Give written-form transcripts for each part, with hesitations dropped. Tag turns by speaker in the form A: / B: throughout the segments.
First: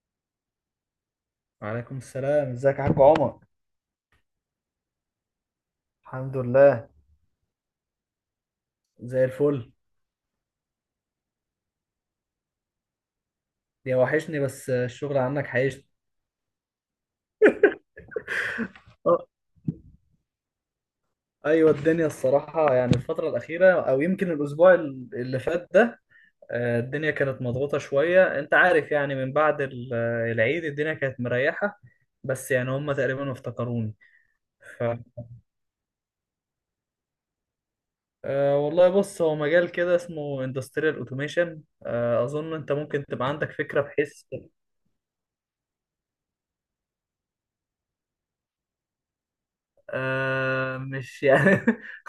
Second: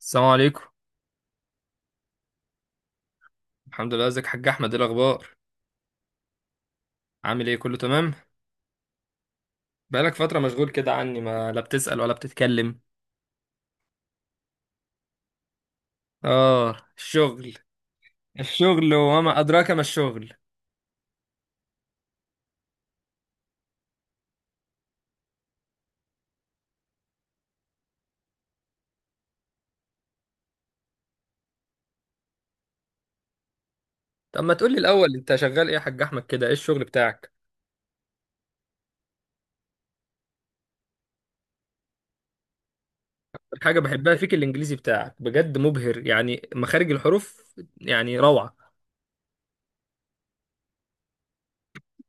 A: السلام عليكم.
B: وعليكم السلام، ازيك يا حاج عمر؟
A: الحمد لله، ازيك يا حاج احمد؟ ايه الاخبار؟
B: الحمد لله.
A: عامل ايه؟ كله تمام؟
B: زي الفل.
A: بقالك فتره مشغول كده عني، ما لا بتسأل ولا بتتكلم.
B: يا وحشني، بس الشغل عنك حيشني.
A: اه الشغل، الشغل
B: اه.
A: وما ادراك ما الشغل.
B: ايوه، الدنيا الصراحة يعني الفترة الأخيرة أو يمكن الأسبوع اللي فات ده، الدنيا كانت مضغوطة شوية. أنت عارف يعني من بعد العيد الدنيا كانت مريحة، بس يعني هم تقريبا افتكروني.
A: طب ما تقولي
B: ف
A: الاول، انت شغال ايه يا حاج احمد كده؟ ايه الشغل بتاعك؟
B: آه، والله، بص هو مجال كده اسمه industrial automation. أظن أنت ممكن تبقى عندك
A: الحاجه
B: فكرة
A: بحبها
B: بحيث.
A: فيك الانجليزي بتاعك، بجد مبهر، يعني مخارج الحروف يعني روعه.
B: مش يعني.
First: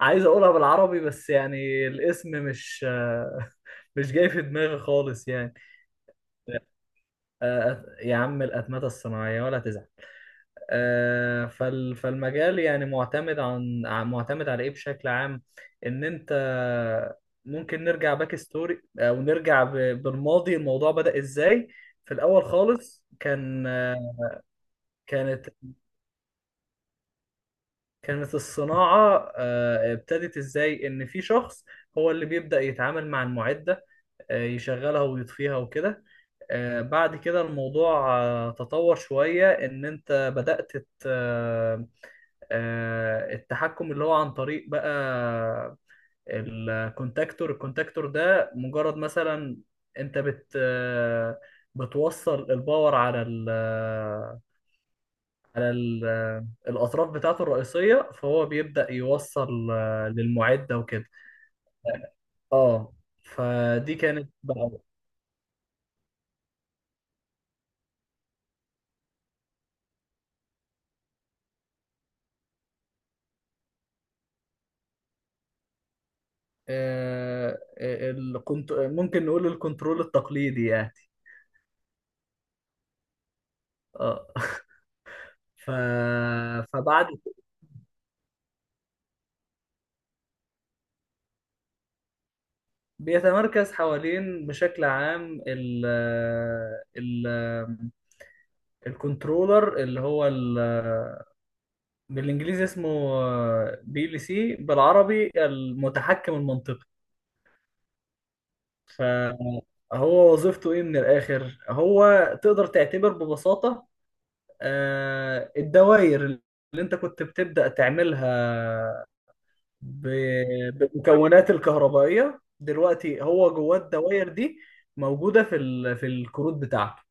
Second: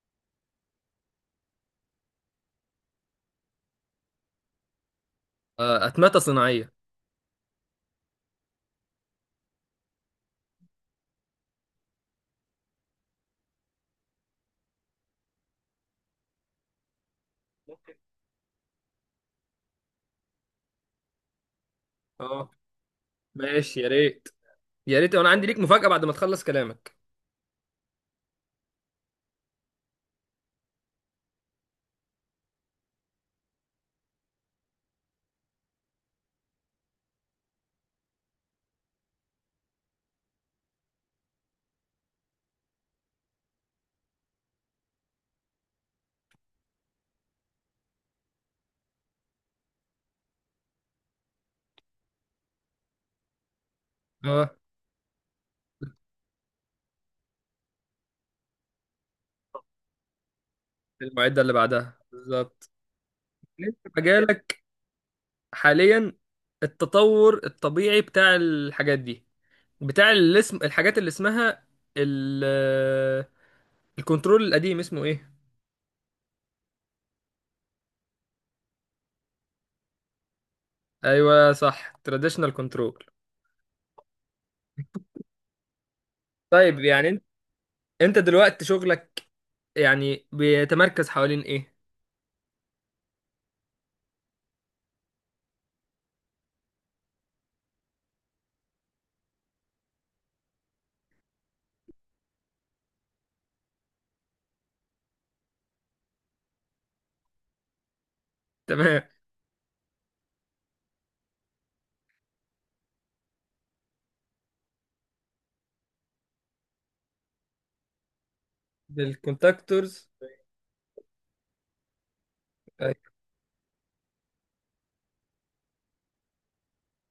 B: عايز اقولها بالعربي، بس يعني الاسم مش جاي في دماغي خالص يعني.
A: اتمته صناعيه.
B: يا عم الأتمتة الصناعية ولا تزعل. فالمجال يعني معتمد على ايه بشكل عام؟ ان انت ممكن نرجع باك ستوري او نرجع بالماضي، الموضوع بدأ ازاي في الاول
A: اه،
B: خالص؟
A: ماشي، يا ريت، يا ريت. انا عندي
B: كانت
A: ليك مفاجأة بعد ما تخلص كلامك.
B: كانت الصناعة ابتدت ازاي؟ ان في شخص هو اللي بيبدأ يتعامل مع المعدة، يشغلها ويطفيها وكده. بعد كده الموضوع تطور شوية إن أنت بدأت التحكم اللي هو عن طريق بقى الكونتاكتور ده مجرد مثلا. أنت بت آه، بتوصل الباور على
A: اه،
B: على الأطراف بتاعته الرئيسية، فهو بيبدأ يوصل للمعدة وكده.
A: المعدة اللي بعدها بالظبط.
B: اه.
A: انت
B: فدي كانت
A: مجالك
B: بقى.
A: حاليا، التطور الطبيعي بتاع الحاجات دي، بتاع الاسم، الحاجات اللي اسمها ال الكنترول القديم اسمه ايه؟
B: آه، ممكن نقول الكنترول التقليدي يعني.
A: ايوه صح، تراديشنال كنترول.
B: اه. ف...
A: طيب، يعني
B: فبعد
A: انت دلوقتي شغلك يعني بيتمركز حوالين ايه؟
B: بيتمركز حوالين بشكل عام. ال... الكنترولر اللي هو بالانجليزي اسمه بي ال سي، بالعربي المتحكم المنطقي.
A: تمام،
B: فهو وظيفته ايه من الاخر؟ هو تقدر تعتبر ببساطة الدوائر اللي انت كنت بتبدأ تعملها
A: بالكونتاكتورز.
B: بالمكونات الكهربائية
A: أيوة.
B: دلوقتي هو جواه. الدوائر دي موجودة في الكروت بتاعته.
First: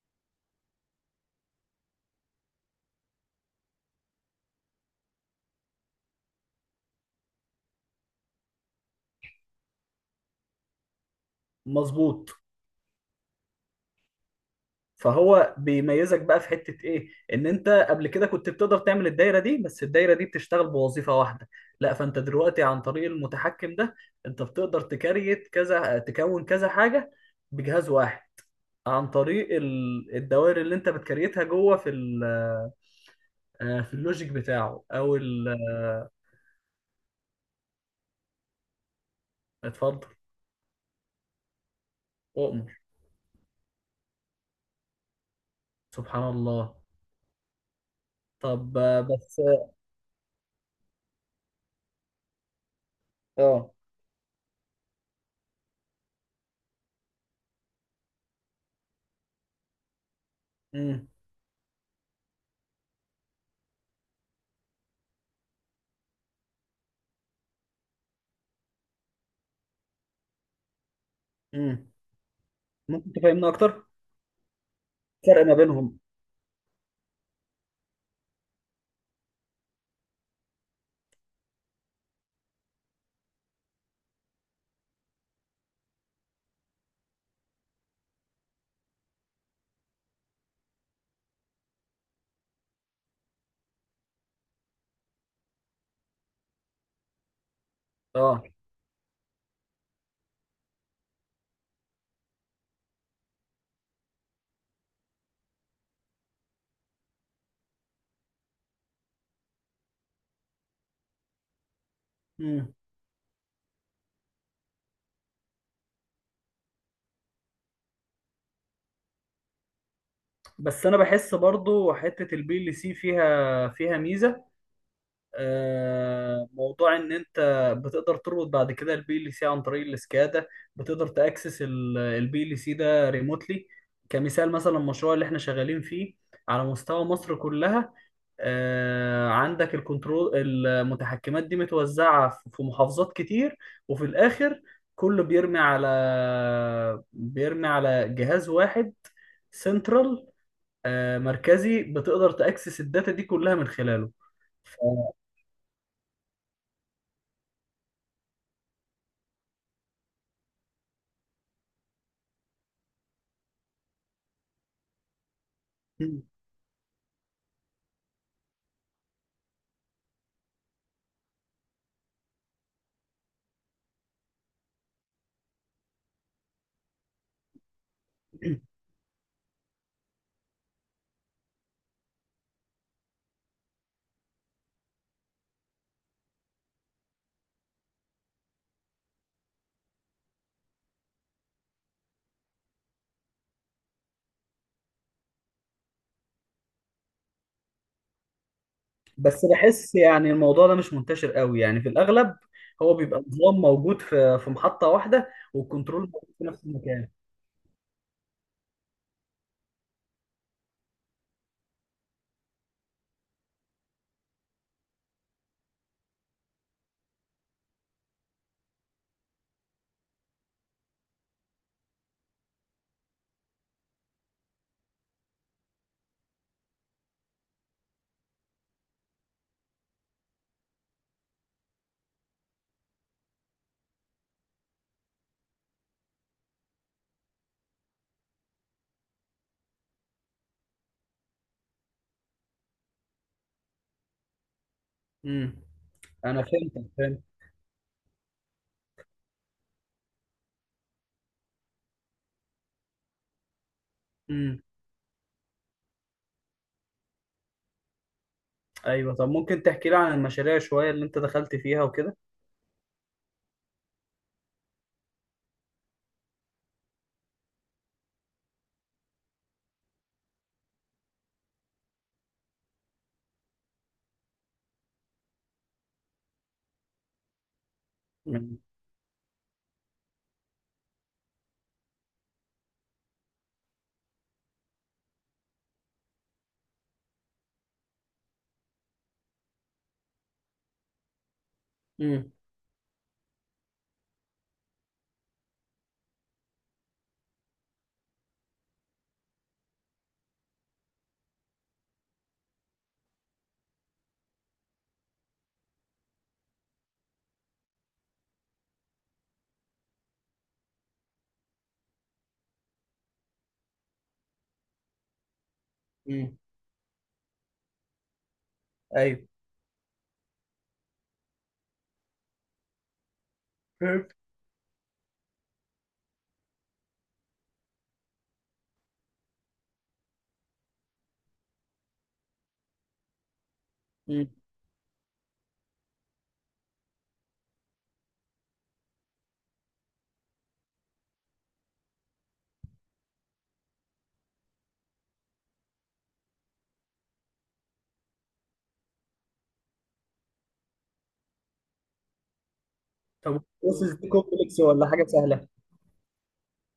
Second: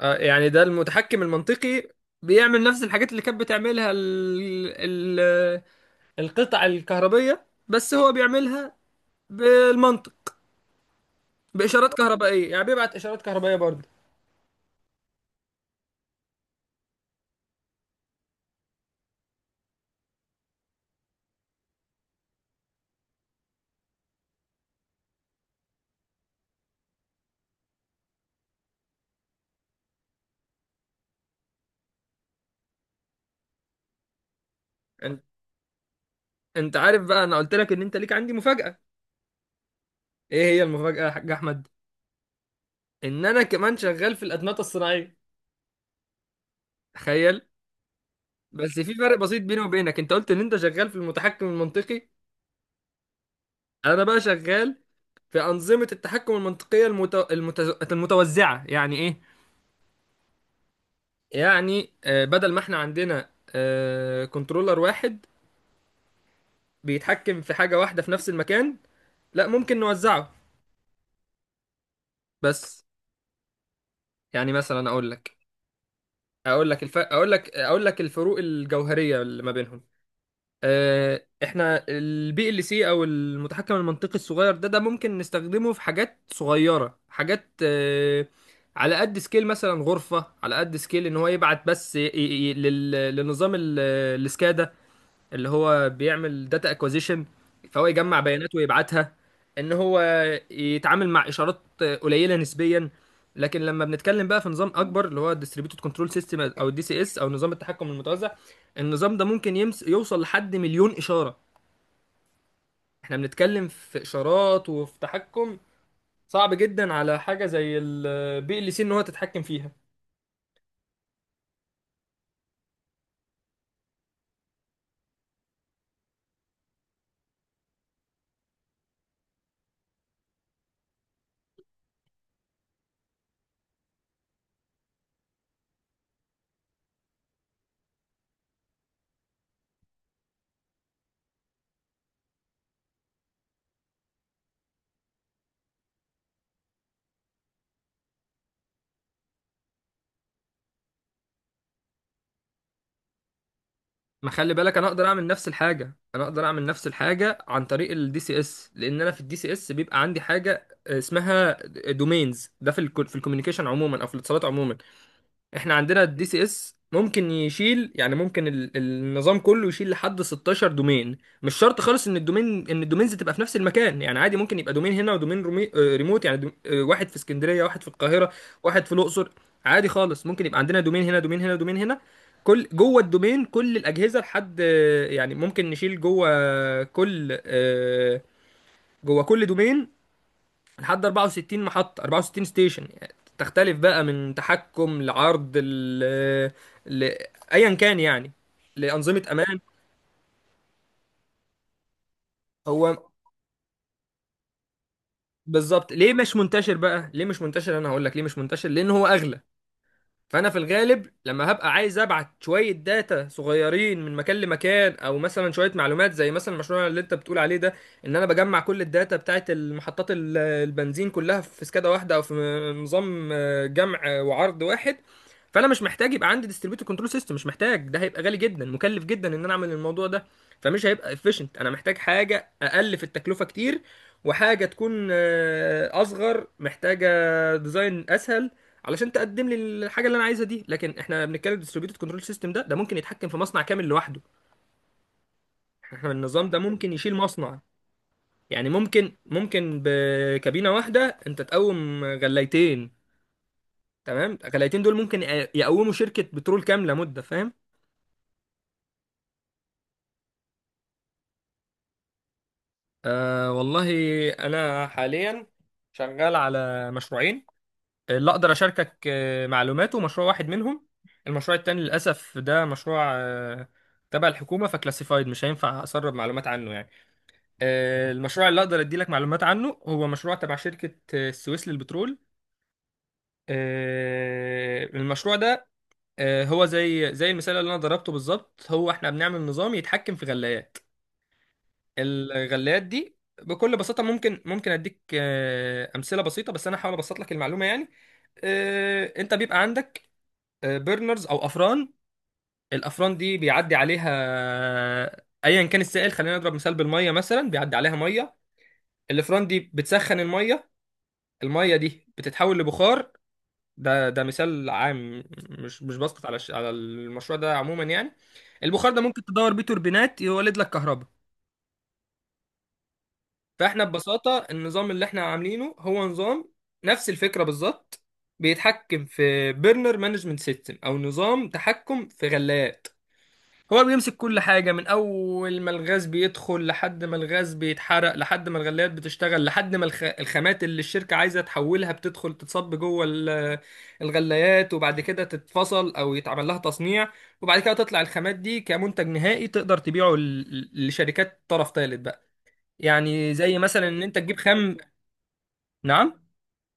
A: يعني ده المتحكم المنطقي بيعمل نفس الحاجات اللي كانت بتعملها ال... القطع الكهربية، بس هو بيعملها بالمنطق، باشارات
B: مظبوط.
A: كهربائيه، يعني بيبعت اشارات كهربائيه برضه.
B: فهو بيميزك بقى في حتة ايه؟ ان انت قبل كده كنت بتقدر تعمل الدايرة دي، بس الدايرة دي بتشتغل بوظيفة واحدة. لا، فانت دلوقتي عن طريق المتحكم ده انت بتقدر تكريت كذا تكون كذا حاجة بجهاز واحد، عن طريق الدوائر اللي انت بتكريتها جوه في اللوجيك بتاعه
A: انت انت عارف بقى انا قلت لك ان انت ليك عندي مفاجاه؟
B: اتفضل.
A: ايه هي المفاجاه يا حاج احمد؟
B: اؤمر.
A: ان انا كمان شغال في الادمغه الصناعيه،
B: سبحان الله.
A: تخيل. بس
B: طب
A: في فرق
B: بس.
A: بسيط بيني وبينك، انت قلت ان انت شغال في المتحكم المنطقي،
B: اه.
A: انا بقى شغال في انظمه التحكم المنطقيه المتوزعه. يعني ايه؟
B: امم.
A: يعني بدل ما احنا عندنا كنترولر واحد بيتحكم في حاجه واحده في نفس المكان، لا، ممكن نوزعه.
B: امم.
A: بس
B: ممكن تفهمنا اكتر؟
A: يعني مثلا اقول لك
B: فرق ما بينهم.
A: اقول لك الف... اقول لك اقول لك الفروق الجوهريه اللي ما بينهم. احنا البي ال سي او المتحكم المنطقي الصغير ده ممكن نستخدمه في حاجات صغيره، حاجات على قد سكيل، مثلا غرفه، على قد سكيل ان هو يبعت بس لنظام السكادا اللي هو بيعمل داتا اكوزيشن، فهو يجمع
B: اه.
A: بيانات ويبعتها. ان هو يتعامل مع اشارات قليله نسبيا. لكن لما بنتكلم بقى في نظام اكبر، اللي هو الديستريبيوتد كنترول سيستم او الدي سي اس او نظام التحكم المتوزع، النظام ده ممكن يمس يوصل لحد 1000000 اشاره.
B: مم.
A: احنا بنتكلم في اشارات وفي تحكم صعب جدا على حاجه زي البي ال سي ان هو تتحكم فيها.
B: بس انا بحس برضو حته البي ال سي فيها ميزه. موضوع ان انت بتقدر تربط بعد كده البي ال سي عن طريق السكادا، بتقدر تاكسس البي ال سي ده ريموتلي. كمثال مثلا، المشروع اللي احنا شغالين فيه على مستوى مصر كلها، آه، عندك الكنترول المتحكمات دي متوزعه في محافظات كتير، وفي الاخر كله بيرمي على جهاز واحد سنترال مركزي. بتقدر تأكسس الداتا دي كلها من خلاله.
A: ما خلي
B: ف...
A: بالك، انا اقدر اعمل نفس الحاجه، عن طريق الدي سي اس، لان انا في الدي سي اس بيبقى عندي حاجه اسمها دومينز. ده في ال في الكوميونيكيشن عموما او في الاتصالات عموما. احنا عندنا الدي سي اس ممكن يشيل، يعني ممكن النظام كله يشيل لحد 16 دومين. مش شرط خالص ان الدومين، ان الدومينز تبقى في نفس المكان. يعني عادي ممكن يبقى دومين هنا ودومين رومي... آه، ريموت، يعني دوم... آه، واحد في اسكندرية واحد في القاهرة واحد في الاقصر. عادي خالص، ممكن يبقى عندنا دومين هنا دومين هنا دومين هنا. كل جوه الدومين، كل الاجهزه لحد يعني ممكن نشيل جوه كل دومين لحد 64 محطة، 64 ستيشن. يعني تختلف بقى من تحكم لعرض ل... ايا كان يعني، لأنظمة
B: بس
A: امان.
B: بحس يعني الموضوع ده مش منتشر قوي، يعني في الأغلب هو
A: هو
B: بيبقى نظام موجود في محطة واحدة
A: بالظبط
B: والكنترول
A: ليه
B: موجود
A: مش
B: في نفس
A: منتشر
B: المكان.
A: بقى ليه مش منتشر انا هقول لك ليه مش منتشر؟ لان هو اغلى. فانا في الغالب لما هبقى عايز ابعت شويه داتا صغيرين من مكان لمكان، او مثلا شويه معلومات زي مثلا المشروع اللي انت بتقول عليه ده، ان انا بجمع كل الداتا بتاعت المحطات البنزين كلها في سكادا واحده، او في نظام جمع وعرض واحد. فانا مش محتاج يبقى عندي ديستريبيوتور كنترول سيستم، مش محتاج، ده هيبقى غالي جدا، مكلف جدا ان انا اعمل الموضوع ده. فمش هيبقى efficient، انا محتاج حاجه اقل في التكلفه كتير، وحاجه تكون اصغر، محتاجه ديزاين اسهل علشان تقدم لي الحاجه اللي انا عايزها دي. لكن احنا بنتكلم ديستريبيوتد كنترول سيستم، ده ممكن يتحكم في مصنع كامل لوحده.
B: امم.
A: احنا
B: أنا
A: النظام ده
B: فهمتك،
A: ممكن يشيل
B: فهمت.
A: مصنع. يعني ممكن بكابينه واحده انت تقوم غلايتين، تمام،
B: امم.
A: غلايتين دول ممكن يقوموا شركه بترول كامله، مده فاهم؟
B: أيوه، طب ممكن تحكي لي عن المشاريع شوية اللي أنت دخلت فيها وكده؟
A: آه والله. انا حاليا شغال على مشروعين، اللي اقدر اشاركك معلوماته مشروع واحد منهم. المشروع التاني للاسف ده مشروع تبع الحكومه، فكلاسيفايد، مش هينفع اسرب معلومات عنه يعني. المشروع
B: امم.
A: اللي اقدر اديلك معلومات عنه هو مشروع تبع شركة السويس للبترول. المشروع ده هو زي زي المثال اللي انا ضربته بالظبط. هو احنا بنعمل نظام يتحكم في غلايات.
B: امم.
A: الغلايات دي بكل بساطة، ممكن اديك امثلة بسيطة، بس انا هحاول ابسط لك المعلومة يعني. انت بيبقى عندك بيرنرز او افران. الافران دي بيعدي عليها ايا كان السائل، خلينا نضرب مثال بالميه، مثلا بيعدي عليها ميه. الافران دي بتسخن الميه، الميه دي بتتحول لبخار. ده مثال عام، مش بسقط على
B: أمم.
A: على المشروع ده عموما يعني. البخار ده ممكن
B: أيوه،
A: تدور بيه توربينات، يولد لك كهرباء. فاحنا
B: فهمت.
A: ببساطه النظام اللي احنا عاملينه هو نظام نفس الفكره بالظبط. بيتحكم في بيرنر مانجمنت سيستم او نظام تحكم في غلاف. هو اللي بيمسك
B: امم.
A: كل حاجة، من أول ما الغاز بيدخل، لحد ما الغاز بيتحرق، لحد ما الغليات بتشتغل، لحد ما الخامات اللي الشركة عايزة تحولها بتدخل، تتصب جوه الغليات، وبعد كده تتفصل أو يتعمل لها تصنيع، وبعد كده تطلع الخامات دي كمنتج نهائي تقدر تبيعه لشركات طرف ثالث بقى. يعني
B: طب
A: زي مثلا
B: البروسيس
A: إن
B: دي
A: أنت تجيب
B: كومبلكس
A: خام.
B: ولا حاجة سهلة؟
A: نعم.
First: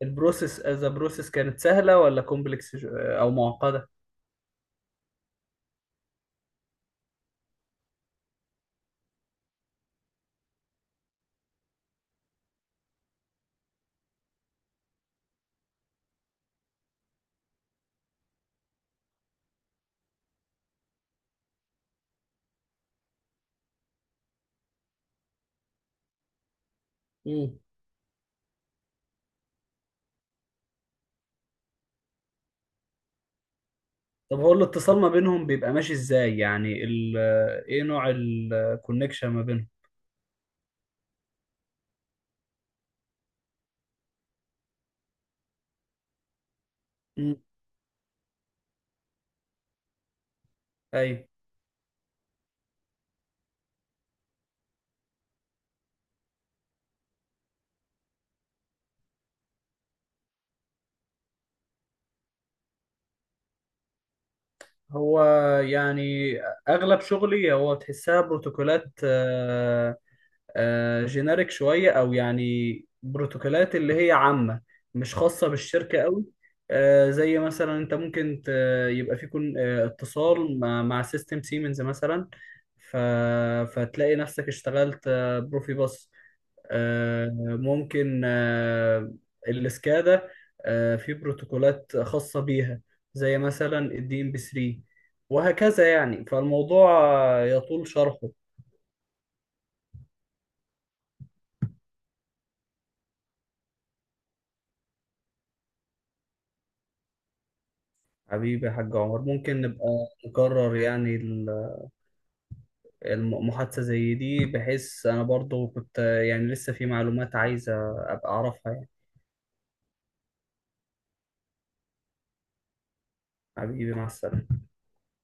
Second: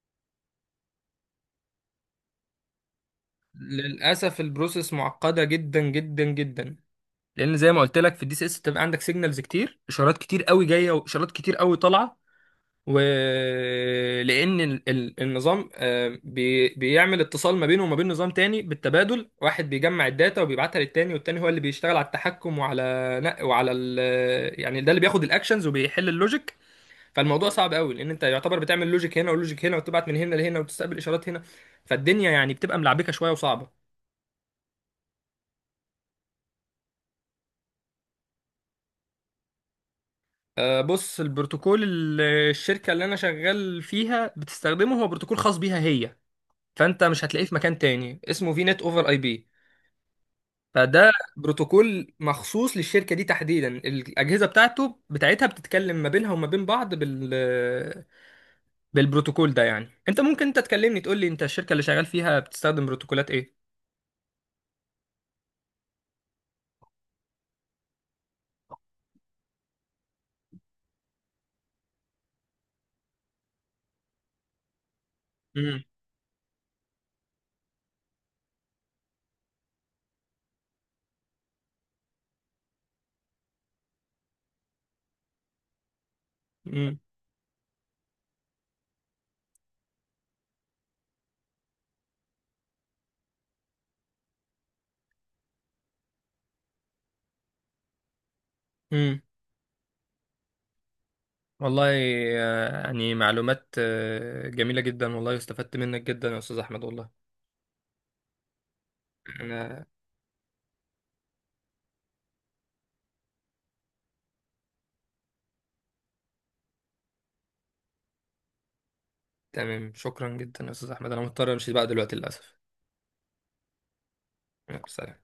B: البروسيس از بروسيس كانت سهلة ولا كومبلكس أو معقدة؟
A: للأسف البروسيس معقدة جدا جدا جدا، لان زي ما قلت لك في الدي سي اس بتبقى عندك سيجنالز كتير، اشارات كتير قوي جايه واشارات كتير قوي طالعه. ولأن النظام بيعمل اتصال ما بينه وما بين نظام تاني بالتبادل. واحد بيجمع الداتا وبيبعتها للتاني، والتاني هو اللي بيشتغل على التحكم وعلى نق- وعلى ال يعني، ده اللي بياخد الاكشنز وبيحل اللوجيك. فالموضوع صعب قوي، لأن انت يعتبر بتعمل لوجيك هنا ولوجيك هنا وتبعت من هنا لهنا وتستقبل اشارات هنا. فالدنيا يعني بتبقى ملعبكة شوية وصعبة.
B: طب هو الاتصال ما بينهم بيبقى ماشي ازاي؟ يعني ال ايه نوع الكونكشن ما بينهم؟
A: بص، البروتوكول الشركة اللي أنا شغال فيها بتستخدمه هو بروتوكول خاص بيها هي، فأنت مش
B: مم.
A: هتلاقيه في مكان تاني. اسمه في نت أوفر أي بي. فده
B: اي،
A: بروتوكول مخصوص للشركه دي تحديدا، الاجهزه بتاعتها بتتكلم ما بينها وما بين بعض بالبروتوكول ده. يعني انت ممكن انت تكلمني تقول لي انت الشركه اللي شغال فيها بتستخدم بروتوكولات ايه؟
B: هو يعني اغلب شغلي هو تحسها بروتوكولات جينيريك شويه، او يعني بروتوكولات اللي هي عامه، مش خاصه
A: امم،
B: بالشركه قوي. زي مثلا انت ممكن يبقى في كون آه، اتصال مع سيستم سيمنز مثلا. ف- فتلاقي نفسك اشتغلت بروفيباص.
A: امم،
B: آه، ممكن الاسكادا في بروتوكولات خاصة بيها، زي مثلا الدي ام بي 3، وهكذا يعني فالموضوع يطول شرحه.
A: امم. والله، يعني معلومات جميله جدا والله، استفدت منك جدا يا استاذ احمد والله.
B: حبيبي يا حاج عمر، ممكن
A: انا
B: نبقى نكرر يعني المحادثة زي دي، بحيث أنا برضو كنت يعني لسه في معلومات عايزة أبقى أعرفها يعني.
A: تمام، شكرا جدا يا استاذ احمد، انا مضطر امشي بقى دلوقتي للاسف.
B: حبيبي، مع السلامة.
A: يلا، سلام.